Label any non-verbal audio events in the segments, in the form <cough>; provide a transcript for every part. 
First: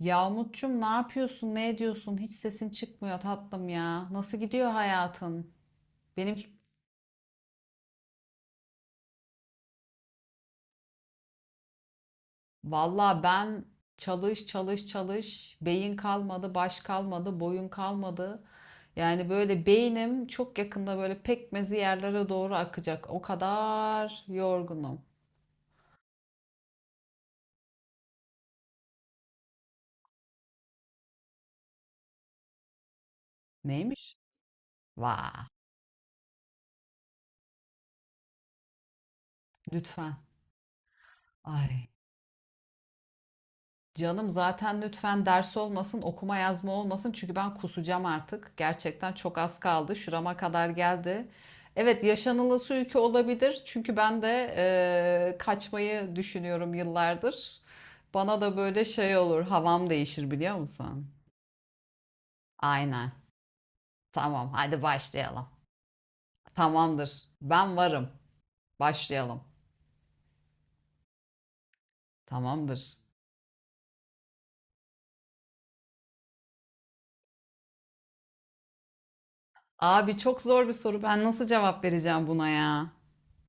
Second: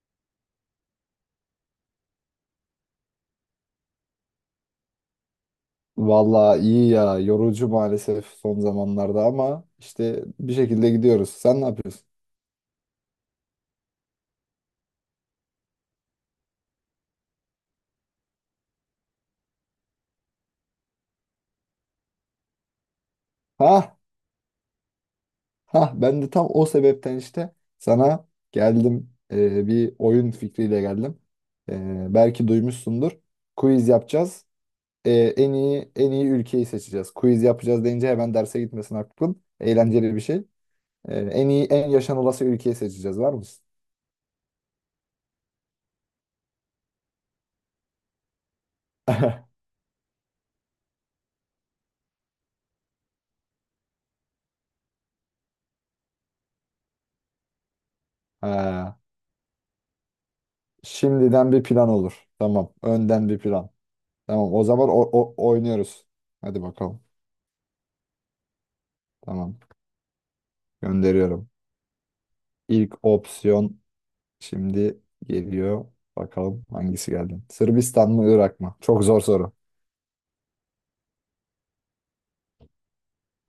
Yahmutçum ne yapıyorsun? Ne ediyorsun? Hiç sesin çıkmıyor tatlım ya. Nasıl gidiyor hayatın? Benimki Vallahi iyi ya. Yorucu maalesef son zamanlarda ama işte bir şekilde gidiyoruz. Sen ne yapıyorsun? valla ben çalış çalış çalış. Beyin kalmadı, baş kalmadı, boyun kalmadı. Yani böyle beynim çok yakında böyle pekmezi yerlere doğru akacak. O Ha, kadar yorgunum. ha ben de tam o sebepten işte sana geldim. Bir oyun fikriyle geldim. Belki duymuşsundur. Quiz Neymiş? yapacağız. Ee, Vah. en iyi ülkeyi seçeceğiz. Quiz yapacağız deyince hemen derse gitmesin aklın. Eğlenceli Lütfen. bir şey. Ee, en iyi Ay. en yaşanılası ülkeyi seçeceğiz. Var mısın? Canım zaten lütfen ders olmasın, okuma yazma olmasın çünkü ben kusacağım artık. Gerçekten çok <laughs> az kaldı. Şurama kadar geldi. Evet, yaşanılası ülke olabilir. Çünkü ben de kaçmayı düşünüyorum yıllardır. Bana da böyle Ha, şey olur, havam değişir biliyor musun? şimdiden bir plan olur. Tamam. Aynen. Önden bir plan. Tamam, Tamam o hadi zaman başlayalım. oynuyoruz. Hadi bakalım. Tamamdır. Ben varım. Başlayalım. Tamam. Gönderiyorum. Tamamdır. İlk opsiyon şimdi geliyor. Bakalım hangisi geldi. Sırbistan mı Irak mı? Çok zor soru. Abi çok zor bir soru. Ben nasıl cevap vereceğim buna ya?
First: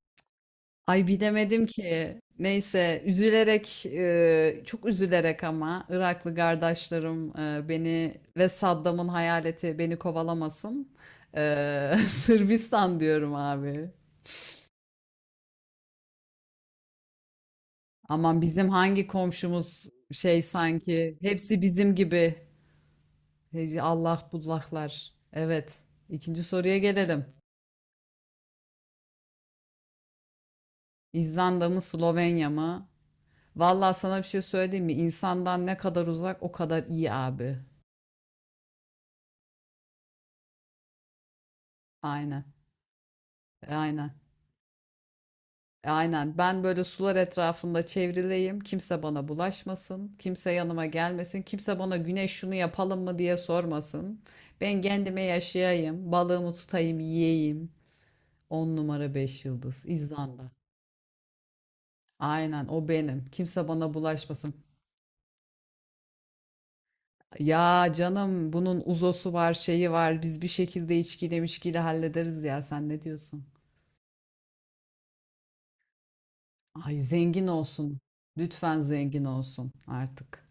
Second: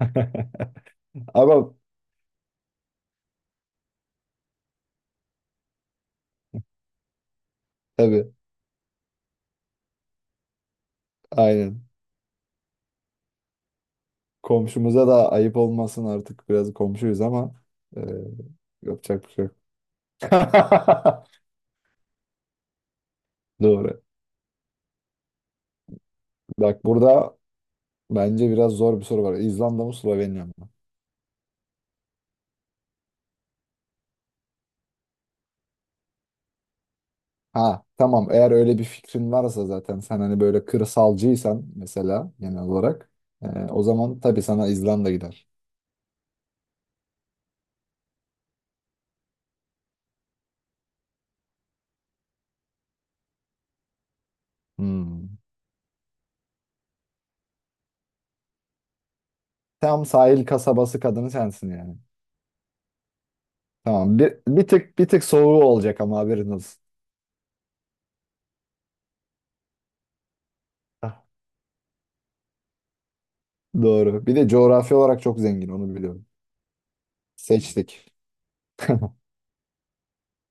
<laughs> Ay bilemedim Ama ki. Neyse üzülerek çok üzülerek ama Iraklı kardeşlerim beni tabii ve Saddam'ın hayaleti beni kovalamasın. aynen. <laughs> Sırbistan diyorum abi. Komşumuza da ayıp olmasın artık biraz komşuyuz ama e, Aman bizim hangi yapacak bir şey yok. komşumuz şey sanki <laughs> hepsi bizim gibi. Hey, Doğru. Allah bullaklar. Evet. İkinci soruya Bak gelelim. burada bence biraz zor bir soru var. İzlanda mı Slovenya mı? İzlanda mı Slovenya mı? Vallahi sana bir şey söyleyeyim mi? İnsandan ne kadar uzak o kadar iyi abi. Ha tamam, eğer öyle bir fikrin varsa zaten sen hani böyle kırsalcıysan mesela Aynen. genel olarak, o Aynen. zaman tabii sana İzlanda gider. Aynen. Ben böyle sular etrafında çevrileyim. Kimse bana bulaşmasın. Kimse yanıma gelmesin. Kimse bana güneş şunu yapalım mı diye sormasın. Ben kendime Hmm. yaşayayım. Balığımı tutayım, yiyeyim. 10 numara 5 yıldız. Tam sahil İzlanda. kasabası kadını sensin yani. Aynen o benim. Kimse bana Tamam, bir, bulaşmasın. bir tık bir tık soğuğu olacak ama haberin olsun. Ya canım bunun uzosu var, şeyi var. Biz bir şekilde Ah, içkiyle mişkiyle hallederiz ya. Sen ne diyorsun? doğru. Bir de coğrafi olarak çok zengin, onu biliyorum. Ay zengin olsun. Seçtik. Lütfen zengin olsun artık.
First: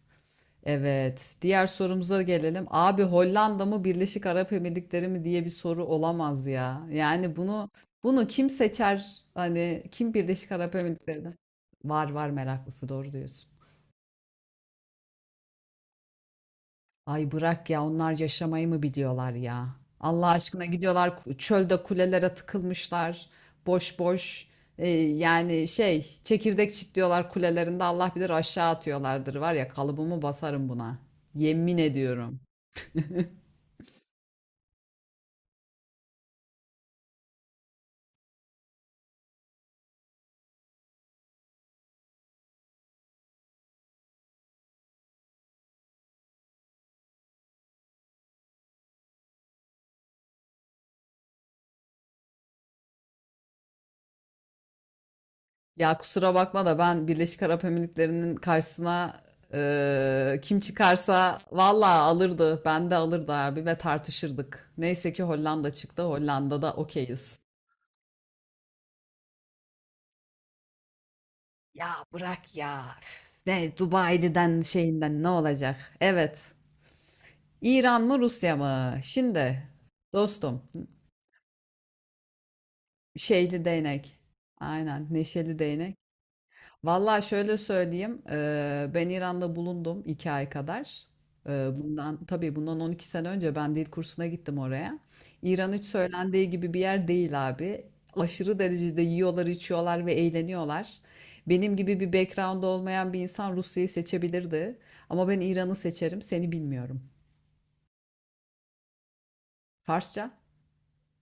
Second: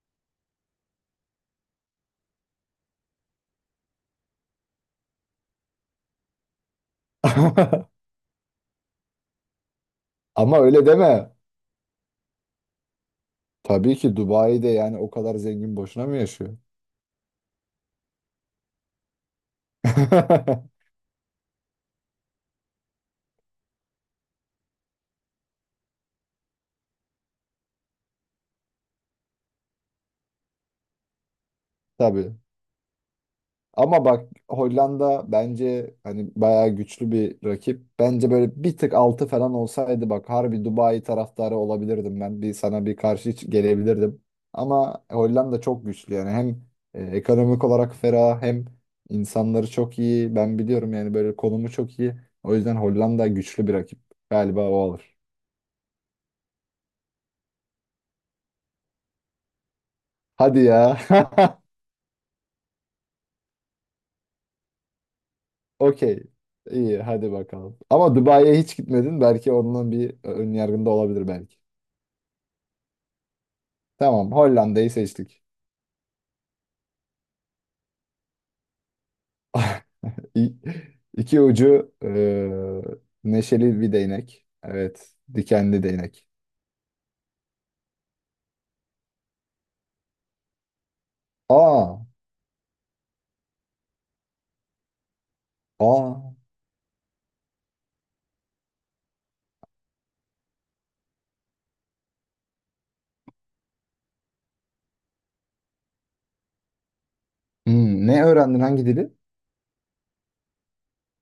Evet. Diğer sorumuza gelelim. Abi Hollanda mı Birleşik Arap Emirlikleri mi diye bir soru olamaz ya. Yani bunu <laughs> bunu kim seçer? Hani kim Birleşik Ama Arap öyle Emirlikleri'den? deme. Var var meraklısı, doğru diyorsun. Tabii ki Dubai'de yani, o kadar zengin boşuna mı yaşıyor? Ay bırak ya, onlar yaşamayı mı biliyorlar ya? Allah aşkına <laughs> gidiyorlar, çölde kulelere tıkılmışlar. Boş boş yani şey, çekirdek çitliyorlar kulelerinde, Allah bilir aşağı atıyorlardır, var ya, kalıbımı basarım buna. Yemin Tabii. ediyorum. Ama bak Hollanda bence hani bayağı güçlü bir rakip. Bence böyle bir tık altı falan olsaydı bak harbi Dubai taraftarı olabilirdim ben. Bir sana bir karşı hiç gelebilirdim. Ama Hollanda çok güçlü yani, hem ekonomik olarak ferah hem insanları çok iyi. Ben biliyorum yani, böyle konumu çok iyi. O yüzden Hollanda güçlü bir rakip. Galiba o alır. Ya kusura bakma da ben Birleşik Arap Emirlikleri'nin karşısına kim Hadi ya. çıkarsa vallahi alırdı. Ben de alırdı abi ve tartışırdık. Neyse ki Hollanda <laughs> çıktı. Okey. Hollanda'da İyi, hadi okeyiz. bakalım. Ama Dubai'ye hiç gitmedin. Belki onunla bir ön yargında olabilir belki. Ya bırak ya. Üf, ne Tamam, Dubai'den Hollanda'yı şeyinden ne seçtik. olacak? Evet. İran mı Rusya mı? Şimdi <laughs> İ- dostum, İki ucu şeyli neşeli bir değnek. değnek. Aynen, Evet, neşeli dikenli değnek. değnek. Vallahi şöyle söyleyeyim, ben İran'da bulundum 2 ay kadar. Aa, Bundan 12 sene önce ben dil kursuna gittim oraya. İran hiç aa. söylendiği gibi bir yer değil abi. Aşırı derecede yiyorlar, içiyorlar ve eğleniyorlar. Benim gibi bir background olmayan bir insan Rusya'yı seçebilirdi. Ama ben İran'ı seçerim, seni bilmiyorum. Hmm, ne öğrendin, hangi dili? Farsça?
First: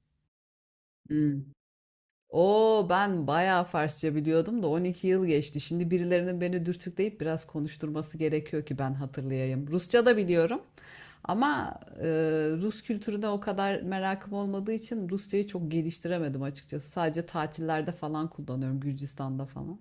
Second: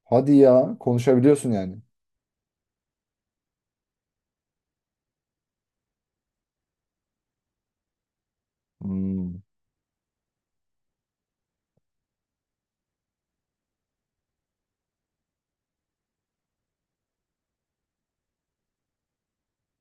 Hadi ya, Hmm. konuşabiliyorsun yani. Oo, ben bayağı Farsça biliyordum da 12 yıl geçti. Şimdi birilerinin beni dürtükleyip biraz konuşturması gerekiyor ki ben Hmm. hatırlayayım. Rusça da biliyorum ama Rus kültürüne o kadar merakım olmadığı için Rusçayı çok geliştiremedim açıkçası. Sadece tatillerde falan kullanıyorum, Gürcistan'da falan.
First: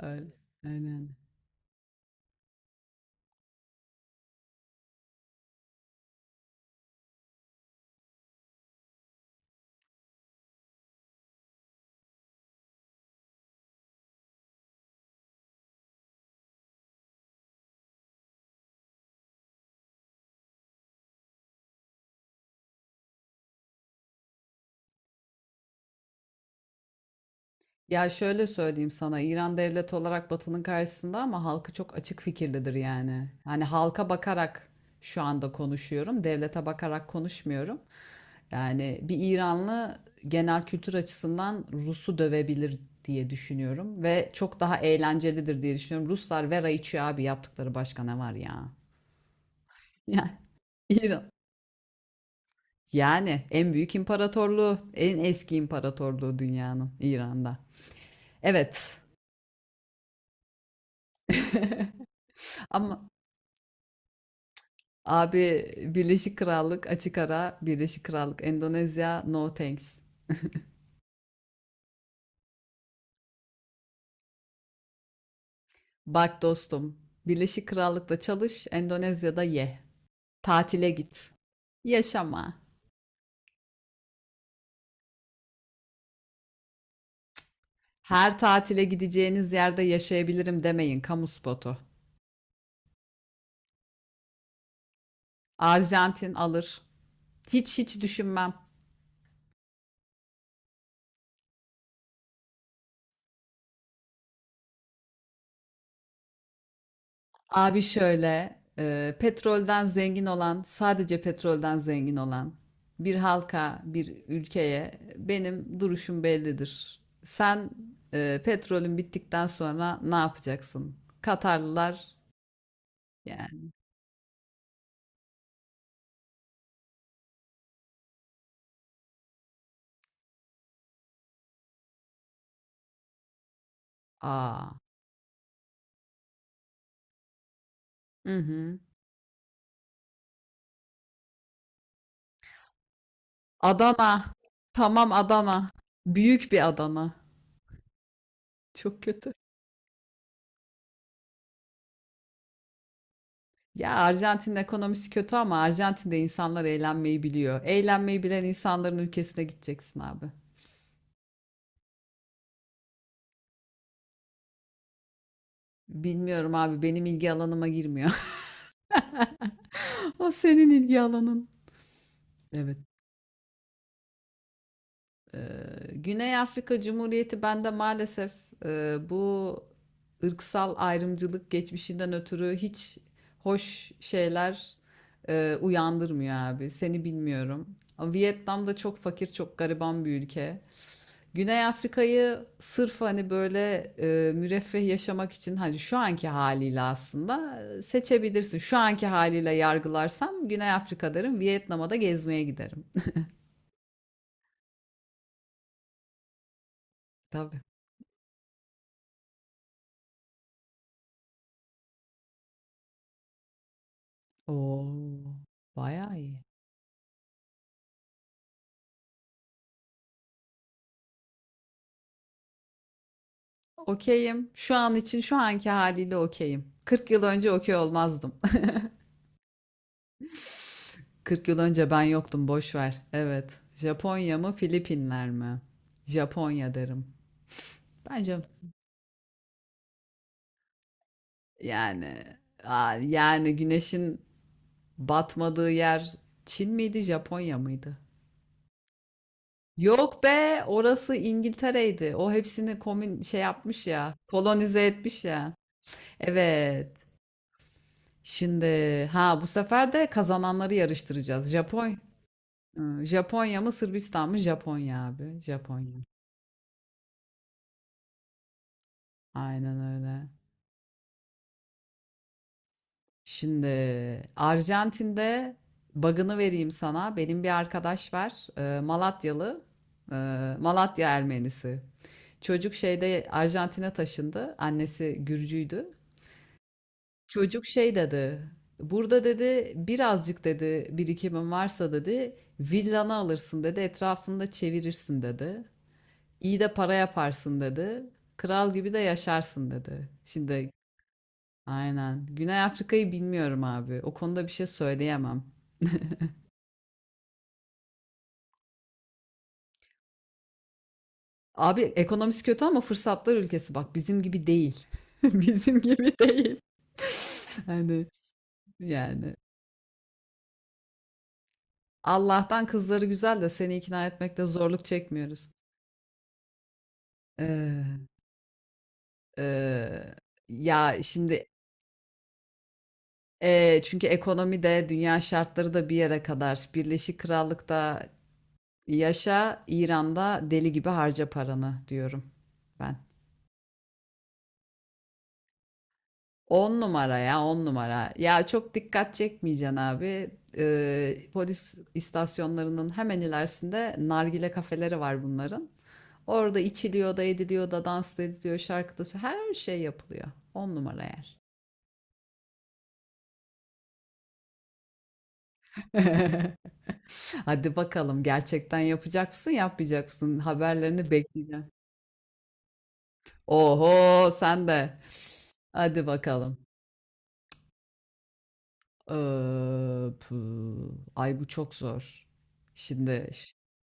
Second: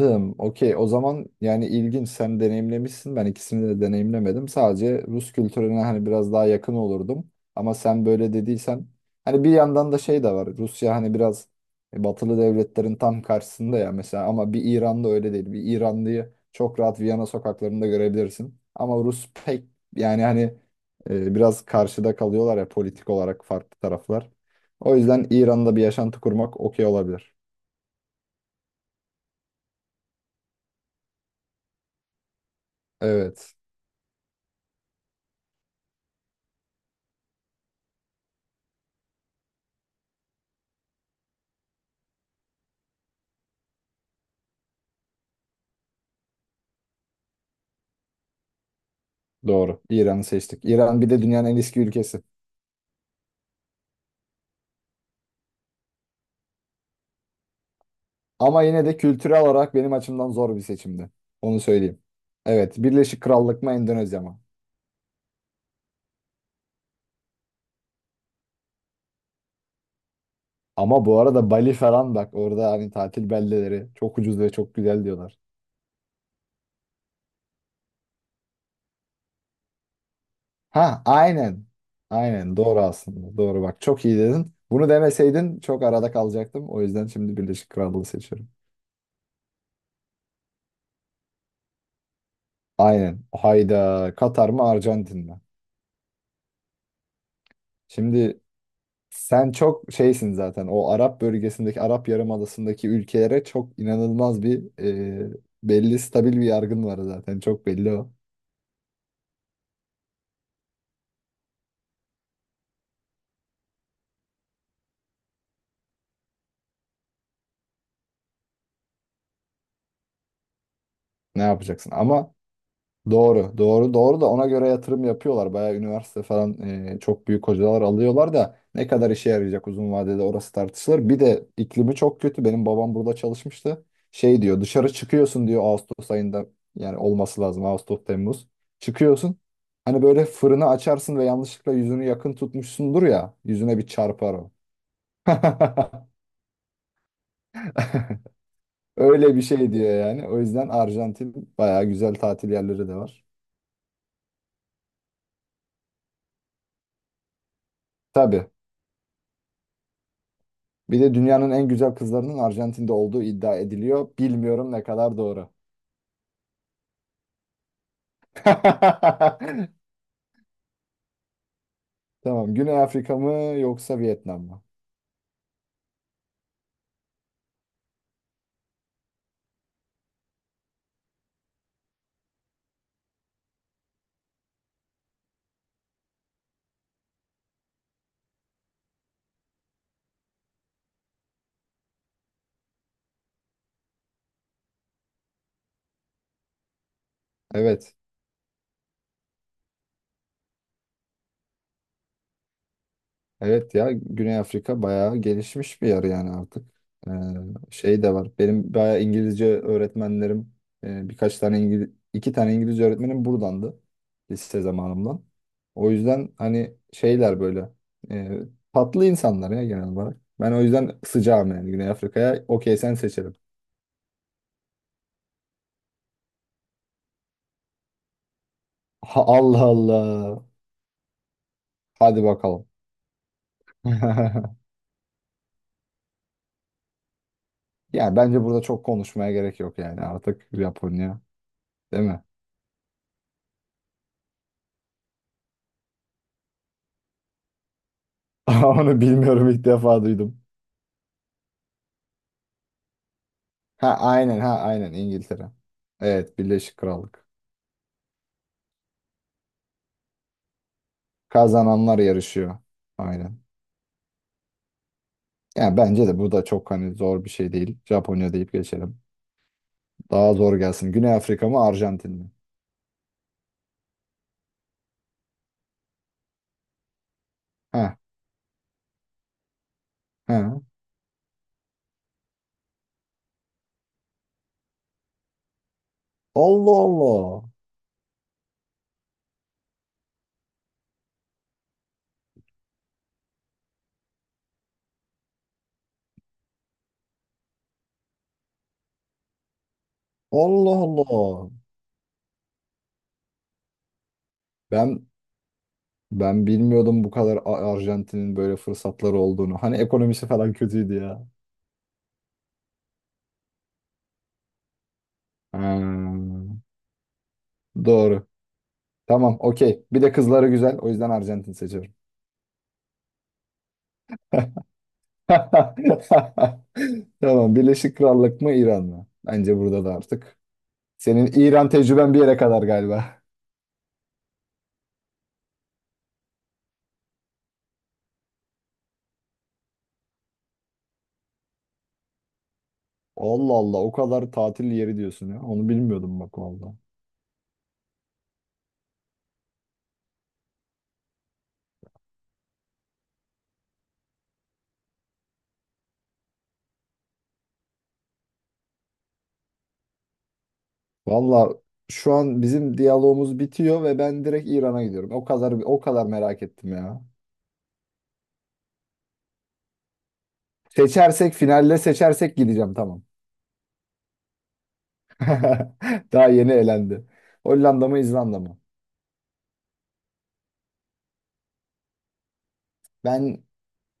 Öyle. Okey. O Aynen. zaman yani ilginç. Sen deneyimlemişsin. Ben ikisini de deneyimlemedim. Sadece Rus kültürüne hani biraz daha yakın olurdum. Ama sen böyle dediysen hani bir yandan da şey de var. Rusya hani biraz batılı devletlerin tam karşısında ya mesela, ama bir İran'da öyle değil. Bir İranlıyı çok rahat Viyana sokaklarında görebilirsin. Ama Rus pek yani hani biraz karşıda kalıyorlar ya, politik olarak farklı taraflar. O yüzden İran'da bir yaşantı kurmak okey olabilir. Ya şöyle söyleyeyim sana, İran devlet olarak Batı'nın karşısında ama halkı çok açık fikirlidir yani. Evet. Hani halka bakarak şu anda konuşuyorum, devlete bakarak konuşmuyorum. Yani bir İranlı genel kültür açısından Rus'u dövebilir diye düşünüyorum ve çok daha eğlencelidir diye düşünüyorum. Ruslar vera içiyor abi, yaptıkları başka ne var ya? Doğru. <laughs> İran'ı Yani seçtik. İran bir de İran. dünyanın en eski ülkesi. Yani en büyük imparatorluğu, en eski imparatorluğu dünyanın İran'da. Ama yine de Evet. kültürel olarak benim açımdan zor bir seçimdi. Onu söyleyeyim. <laughs> Evet, Ama Birleşik Krallık mı Endonezya mı? abi, Birleşik Krallık açık ara Birleşik Krallık, Endonezya no thanks. Ama bu arada Bali falan bak, orada hani tatil beldeleri çok ucuz ve çok güzel diyorlar. Bak dostum, Birleşik Krallık'ta çalış, Endonezya'da ye. Tatile Ha, git. aynen. Aynen, Yaşama. doğru aslında. Doğru, bak çok iyi dedin. Bunu demeseydin çok arada kalacaktım. O yüzden şimdi Birleşik Krallığı Her seçiyorum. tatile gideceğiniz yerde yaşayabilirim demeyin, kamu spotu. Aynen. Hayda. Katar mı Arjantin mi? Arjantin alır. Hiç hiç Şimdi düşünmem. sen çok şeysin zaten. O Arap bölgesindeki, Arap Yarımadası'ndaki ülkelere çok inanılmaz bir e, belli stabil bir yargın var zaten. Çok Abi belli o. şöyle, petrolden zengin olan, sadece petrolden zengin olan bir halka, bir ülkeye benim duruşum bellidir. Sen petrolün bittikten sonra ne yapacaksın? Ne yapacaksın? Katarlılar Ama doğru, yani. doğru, doğru da ona göre yatırım yapıyorlar. Bayağı üniversite falan çok büyük hocalar alıyorlar da ne kadar işe yarayacak uzun vadede, orası tartışılır. Bir de iklimi çok kötü. Benim babam burada çalışmıştı. Şey diyor, Aa. dışarı çıkıyorsun diyor Ağustos ayında, yani olması lazım Ağustos Hı Temmuz. hı. Çıkıyorsun. Hani böyle fırını açarsın ve yanlışlıkla yüzünü yakın tutmuşsundur ya, yüzüne bir Adana. çarpar o. Tamam, Adana. <laughs> Büyük bir Adana. Çok kötü. Öyle bir şey diyor yani. O yüzden Arjantin, bayağı güzel tatil yerleri de var. Ya Arjantin'in ekonomisi kötü ama Arjantin'de insanlar eğlenmeyi biliyor. Eğlenmeyi bilen Tabii. insanların ülkesine gideceksin abi. Bir de dünyanın en güzel kızlarının Arjantin'de olduğu iddia ediliyor. Bilmiyorum ne kadar doğru. Bilmiyorum abi, benim ilgi alanıma girmiyor. <laughs> <laughs> O senin ilgi alanın. Tamam. Güney Evet. Afrika mı yoksa Vietnam mı? Ee, Güney Afrika Cumhuriyeti bende maalesef bu ırksal ayrımcılık geçmişinden ötürü hiç hoş şeyler uyandırmıyor abi. Seni bilmiyorum. Ama Vietnam da çok fakir, çok gariban bir ülke. Güney Afrika'yı sırf hani böyle müreffeh yaşamak için, hani şu anki haliyle aslında Evet. seçebilirsin. Şu anki haliyle yargılarsam Güney Afrika derim, Vietnam'a da gezmeye giderim. Evet ya, Güney Afrika bayağı gelişmiş bir yer yani artık. Ee, <laughs> Tabii. Şey de var. Benim bayağı İngilizce öğretmenlerim, birkaç tane İngiliz, iki tane İngilizce öğretmenim buradandı. Lise zamanımdan. Oo, O bayağı yüzden iyi. hani şeyler böyle e, tatlı insanlar ya genel olarak. Ben o yüzden sıcağım yani Güney Afrika'ya. Okey, sen seçelim. Okeyim. Şu an için şu anki haliyle okeyim. 40 yıl önce okey olmazdım. Ha, Allah Allah. <laughs> 40 yıl önce ben Hadi yoktum, bakalım. boş ver. Evet. Japonya mı, <laughs> Filipinler mi? Japonya derim. Yani Bence bence burada çok konuşmaya gerek yok yani artık Japonya, değil mi? yani yani güneşin batmadığı yer Çin miydi, Japonya mıydı? <laughs> Onu bilmiyorum, ilk defa Yok duydum. be, orası İngiltere'ydi. O hepsini komün şey yapmış Ha ya, aynen, ha kolonize aynen etmiş İngiltere. ya. Evet, Birleşik Evet. Krallık. Şimdi, ha, bu sefer de kazananları yarıştıracağız. Kazananlar yarışıyor. Aynen. Japonya mı Sırbistan mı? Japonya abi. Yani Japonya. bence de bu da çok hani zor bir şey değil. Japonya deyip geçelim. Aynen öyle. Daha zor gelsin. Güney Afrika mı Arjantin mi? Şimdi Arjantin'de bug'ını vereyim sana. Benim bir Ha arkadaş var. Malatyalı. e, ha. Malatya Ermenisi. Çocuk şeyde Arjantin'e taşındı. Annesi Gürcüydü. Allah Allah. Çocuk şey dedi. Burada dedi birazcık dedi birikimin varsa dedi villanı alırsın dedi etrafında çevirirsin dedi. İyi de para yaparsın dedi. Kral gibi de yaşarsın dedi. Şimdi Allah Allah. aynen. Güney Afrika'yı bilmiyorum abi. O konuda bir şey Ben söyleyemem. Ben bilmiyordum bu kadar Arjantin'in böyle fırsatları olduğunu. Hani ekonomisi falan kötüydü ya. Abi ekonomisi kötü ama fırsatlar ülkesi, bak bizim gibi değil. <laughs> Ha, Bizim gibi değil. <laughs> Hani, doğru. yani, Tamam, okey. Bir de kızları güzel. O yüzden Arjantin seçiyorum. Allah'tan kızları güzel de seni ikna etmekte zorluk çekmiyoruz. <laughs> Tamam, Birleşik Eee, Krallık mı İran mı? Bence burada da eee, artık. ya Senin şimdi İran tecrüben bir yere kadar galiba. Çünkü ekonomi de dünya şartları da bir yere kadar. Birleşik Krallık'ta yaşa, İran'da deli gibi harca paranı diyorum ben. Allah Allah, o kadar tatil yeri diyorsun ya. Onu bilmiyordum bak valla. 10 numara ya, 10 numara. Ya çok dikkat çekmeyeceksin abi. Polis istasyonlarının hemen ilerisinde nargile kafeleri var bunların. Orada içiliyor da ediliyor da, dans ediliyor, şarkıda da her şey yapılıyor. On numara yer. Valla şu an bizim diyalogumuz bitiyor ve ben direkt İran'a gidiyorum. O kadar, o kadar merak <laughs> ettim ya. Hadi bakalım, gerçekten yapacak mısın yapmayacak mısın? Haberlerini Seçersek, bekleyeceğim. finalde seçersek gideceğim tamam. Oho, sen de. Hadi <laughs> Daha yeni bakalım. elendi. Hollanda mı İzlanda mı? Pü. Ay, bu çok zor. Şimdi Ben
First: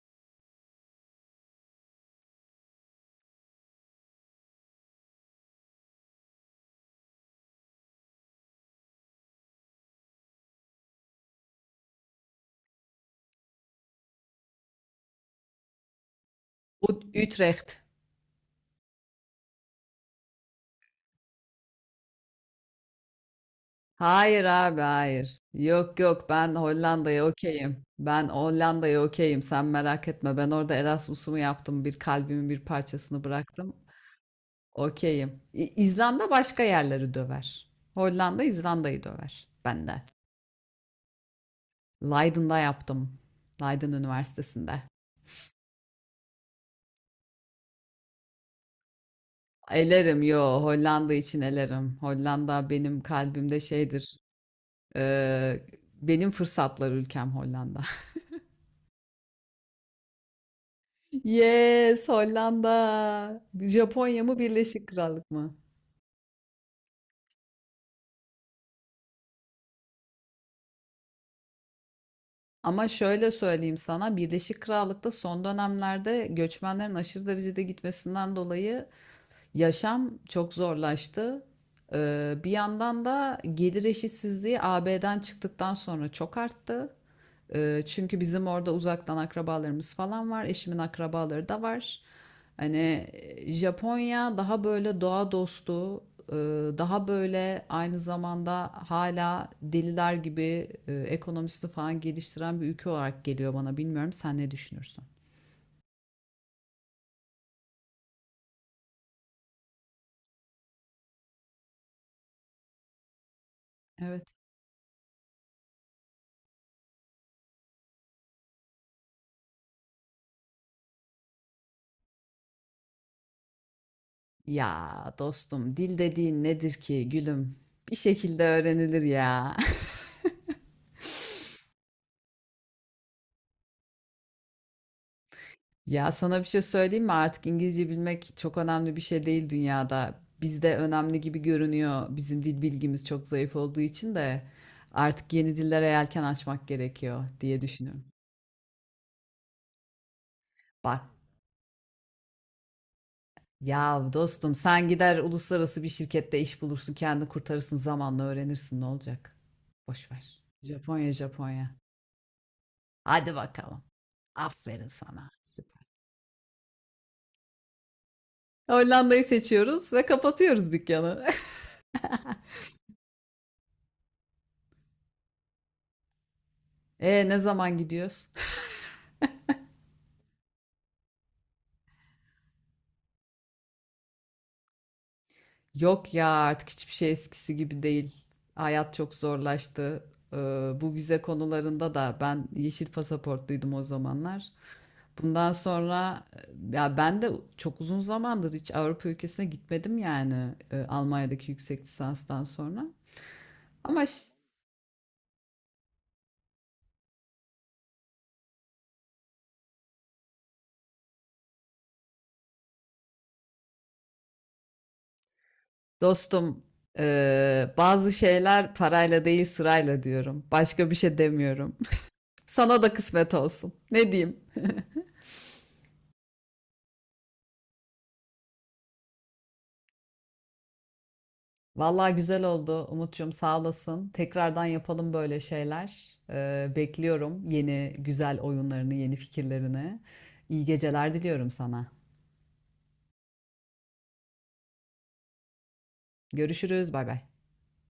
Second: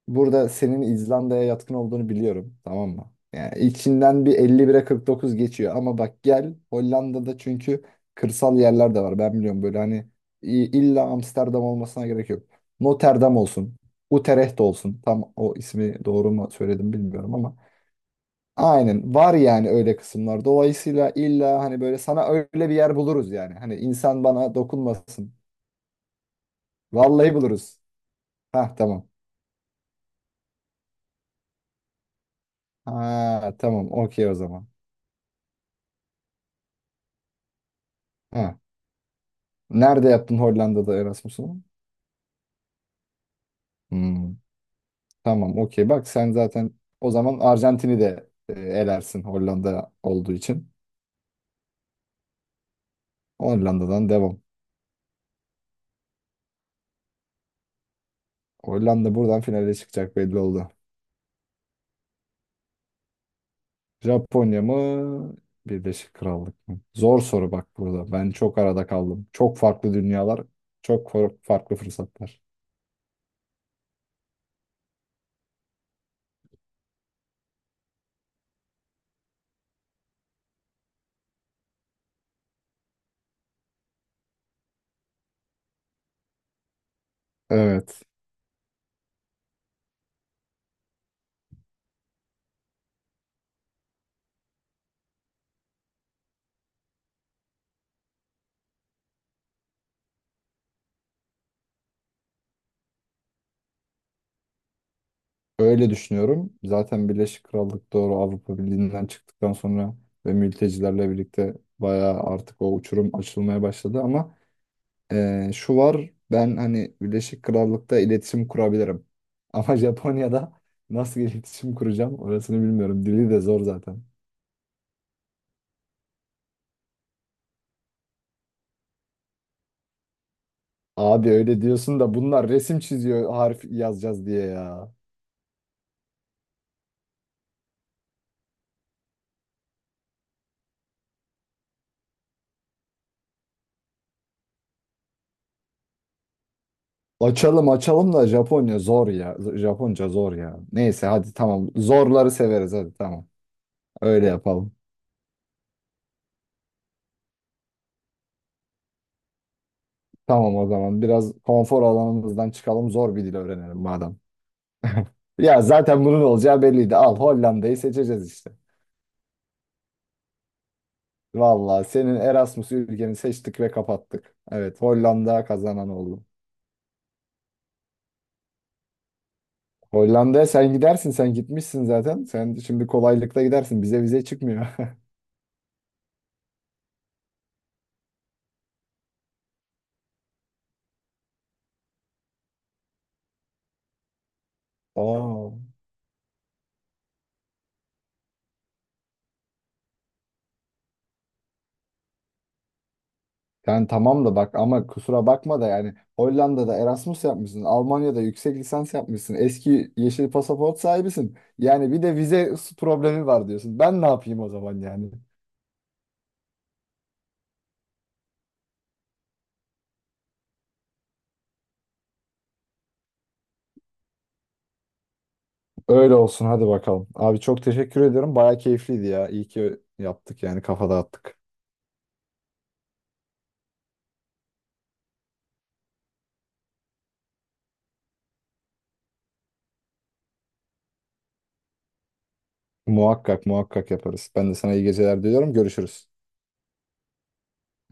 burada senin İzlanda'ya yatkın olduğunu biliyorum tamam mı? Yani içinden bir 51'e 49 geçiyor ama bak gel Hollanda'da çünkü kırsal yerler de var ben biliyorum, böyle hani i- illa Amsterdam olmasına gerek yok. Rotterdam olsun, Utrecht olsun, tam o ismi doğru mu söyledim bilmiyorum ama Utrecht. aynen, var yani öyle kısımlar. Dolayısıyla illa hani böyle, sana öyle bir yer buluruz yani. Hani insan Hayır bana abi, dokunmasın. hayır. Yok yok, ben Hollanda'ya Vallahi buluruz. okeyim. Ben Ha Hollanda'ya tamam. okeyim. Sen merak etme. Ben orada Erasmus'umu yaptım. Bir kalbimin bir parçasını Ha bıraktım. tamam, okey o zaman. Okeyim. İzlanda başka yerleri döver. Hollanda Ha. İzlanda'yı döver. Ben de. Nerede yaptın Hollanda'da Erasmus'unu? Leiden'da yaptım. Leiden Hmm, Üniversitesi'nde. tamam okey, bak sen zaten o zaman Arjantin'i de elersin Hollanda Elerim, olduğu yo, için. Hollanda için elerim. Hollanda benim kalbimde Hollanda'dan şeydir. devam. Ee, benim fırsatlar ülkem Hollanda. Hollanda buradan finale çıkacak, belli oldu. Yes, Hollanda. Japonya mı Japonya Birleşik Krallık mı? mı? Birleşik Krallık mı? Zor soru bak burada. Ben çok arada kaldım. Çok farklı dünyalar, farklı fırsatlar. Ama şöyle söyleyeyim sana, Birleşik Krallık'ta son dönemlerde göçmenlerin aşırı derecede gitmesinden dolayı yaşam çok zorlaştı. Bir yandan da gelir eşitsizliği AB'den çıktıktan sonra çok arttı. Evet. Çünkü bizim orada uzaktan akrabalarımız falan var. Eşimin akrabaları da var. Hani Japonya daha böyle doğa dostu, e, daha böyle aynı zamanda hala deliler gibi ekonomisi falan geliştiren bir ülke olarak geliyor bana. Bilmiyorum, sen ne düşünürsün? Öyle düşünüyorum. Zaten Birleşik Krallık doğru, Avrupa Birliği'nden çıktıktan sonra ve mültecilerle birlikte bayağı artık o uçurum açılmaya başladı Evet. ama şu var, ben hani Birleşik Krallık'ta iletişim kurabilirim. Ama <laughs> Japonya'da nasıl iletişim kuracağım orasını bilmiyorum. Dili de zor zaten. Ya dostum, dil dediğin nedir ki gülüm? Bir şekilde öğrenilir ya. <laughs> Abi öyle diyorsun da bunlar resim çiziyor, harf yazacağız diye ya. Ya, sana bir şey söyleyeyim mi? Artık İngilizce bilmek çok önemli bir şey değil dünyada. Bizde önemli gibi görünüyor. Bizim dil bilgimiz çok zayıf olduğu için de artık yeni dillere yelken açmak gerekiyor diye Açalım düşünüyorum. açalım da Japonya zor ya. Japonca zor ya. Bak Neyse hadi tamam. Zorları severiz, hadi tamam. ya Öyle dostum, yapalım. sen gider uluslararası bir şirkette iş bulursun, kendini kurtarırsın, zamanla öğrenirsin, ne olacak? Boş ver. Tamam o zaman, Japonya, biraz Japonya. konfor alanımızdan çıkalım, zor bir Hadi dil öğrenelim bakalım. madem. Aferin sana. Ya zaten bunun olacağı belliydi. Al, Hollanda'yı seçeceğiz işte. Hollanda'yı seçiyoruz ve kapatıyoruz dükkanı. <laughs> Valla senin Erasmus ülkeni seçtik ve kapattık. Evet, Hollanda kazanan oldu. E, ne zaman gidiyoruz? Hollanda'ya sen gidersin, sen gitmişsin zaten. Sen şimdi kolaylıkla gidersin, bize vize çıkmıyor. <laughs> <laughs> Yok ya, artık hiçbir şey eskisi gibi değil. Hayat çok zorlaştı. Ee, bu vize konularında da ben yeşil pasaportluydum o zamanlar. Bundan Oo. sonra ya ben de çok uzun zamandır hiç Avrupa ülkesine gitmedim yani, Almanya'daki yüksek lisanstan sonra. Yani Ama tamam da bak ama kusura bakma da yani, Hollanda'da Erasmus yapmışsın, Almanya'da yüksek lisans yapmışsın, eski yeşil pasaport sahibisin. Yani bir de vize problemi var diyorsun. Ben ne yapayım o zaman yani? dostum, bazı şeyler parayla değil sırayla diyorum. Başka bir şey demiyorum. Sana da kısmet olsun. Ne diyeyim? Öyle olsun, hadi bakalım. Abi çok teşekkür ediyorum. Baya keyifliydi ya. İyi ki yaptık yani, kafa dağıttık. Vallahi güzel oldu Umut'cum, sağ olasın. Tekrardan yapalım böyle şeyler. Bekliyorum yeni güzel oyunlarını, yeni fikirlerini. İyi geceler diliyorum sana. Muhakkak muhakkak yaparız. Ben de sana iyi geceler diliyorum. Görüşürüz. Görüşürüz. Bay bay.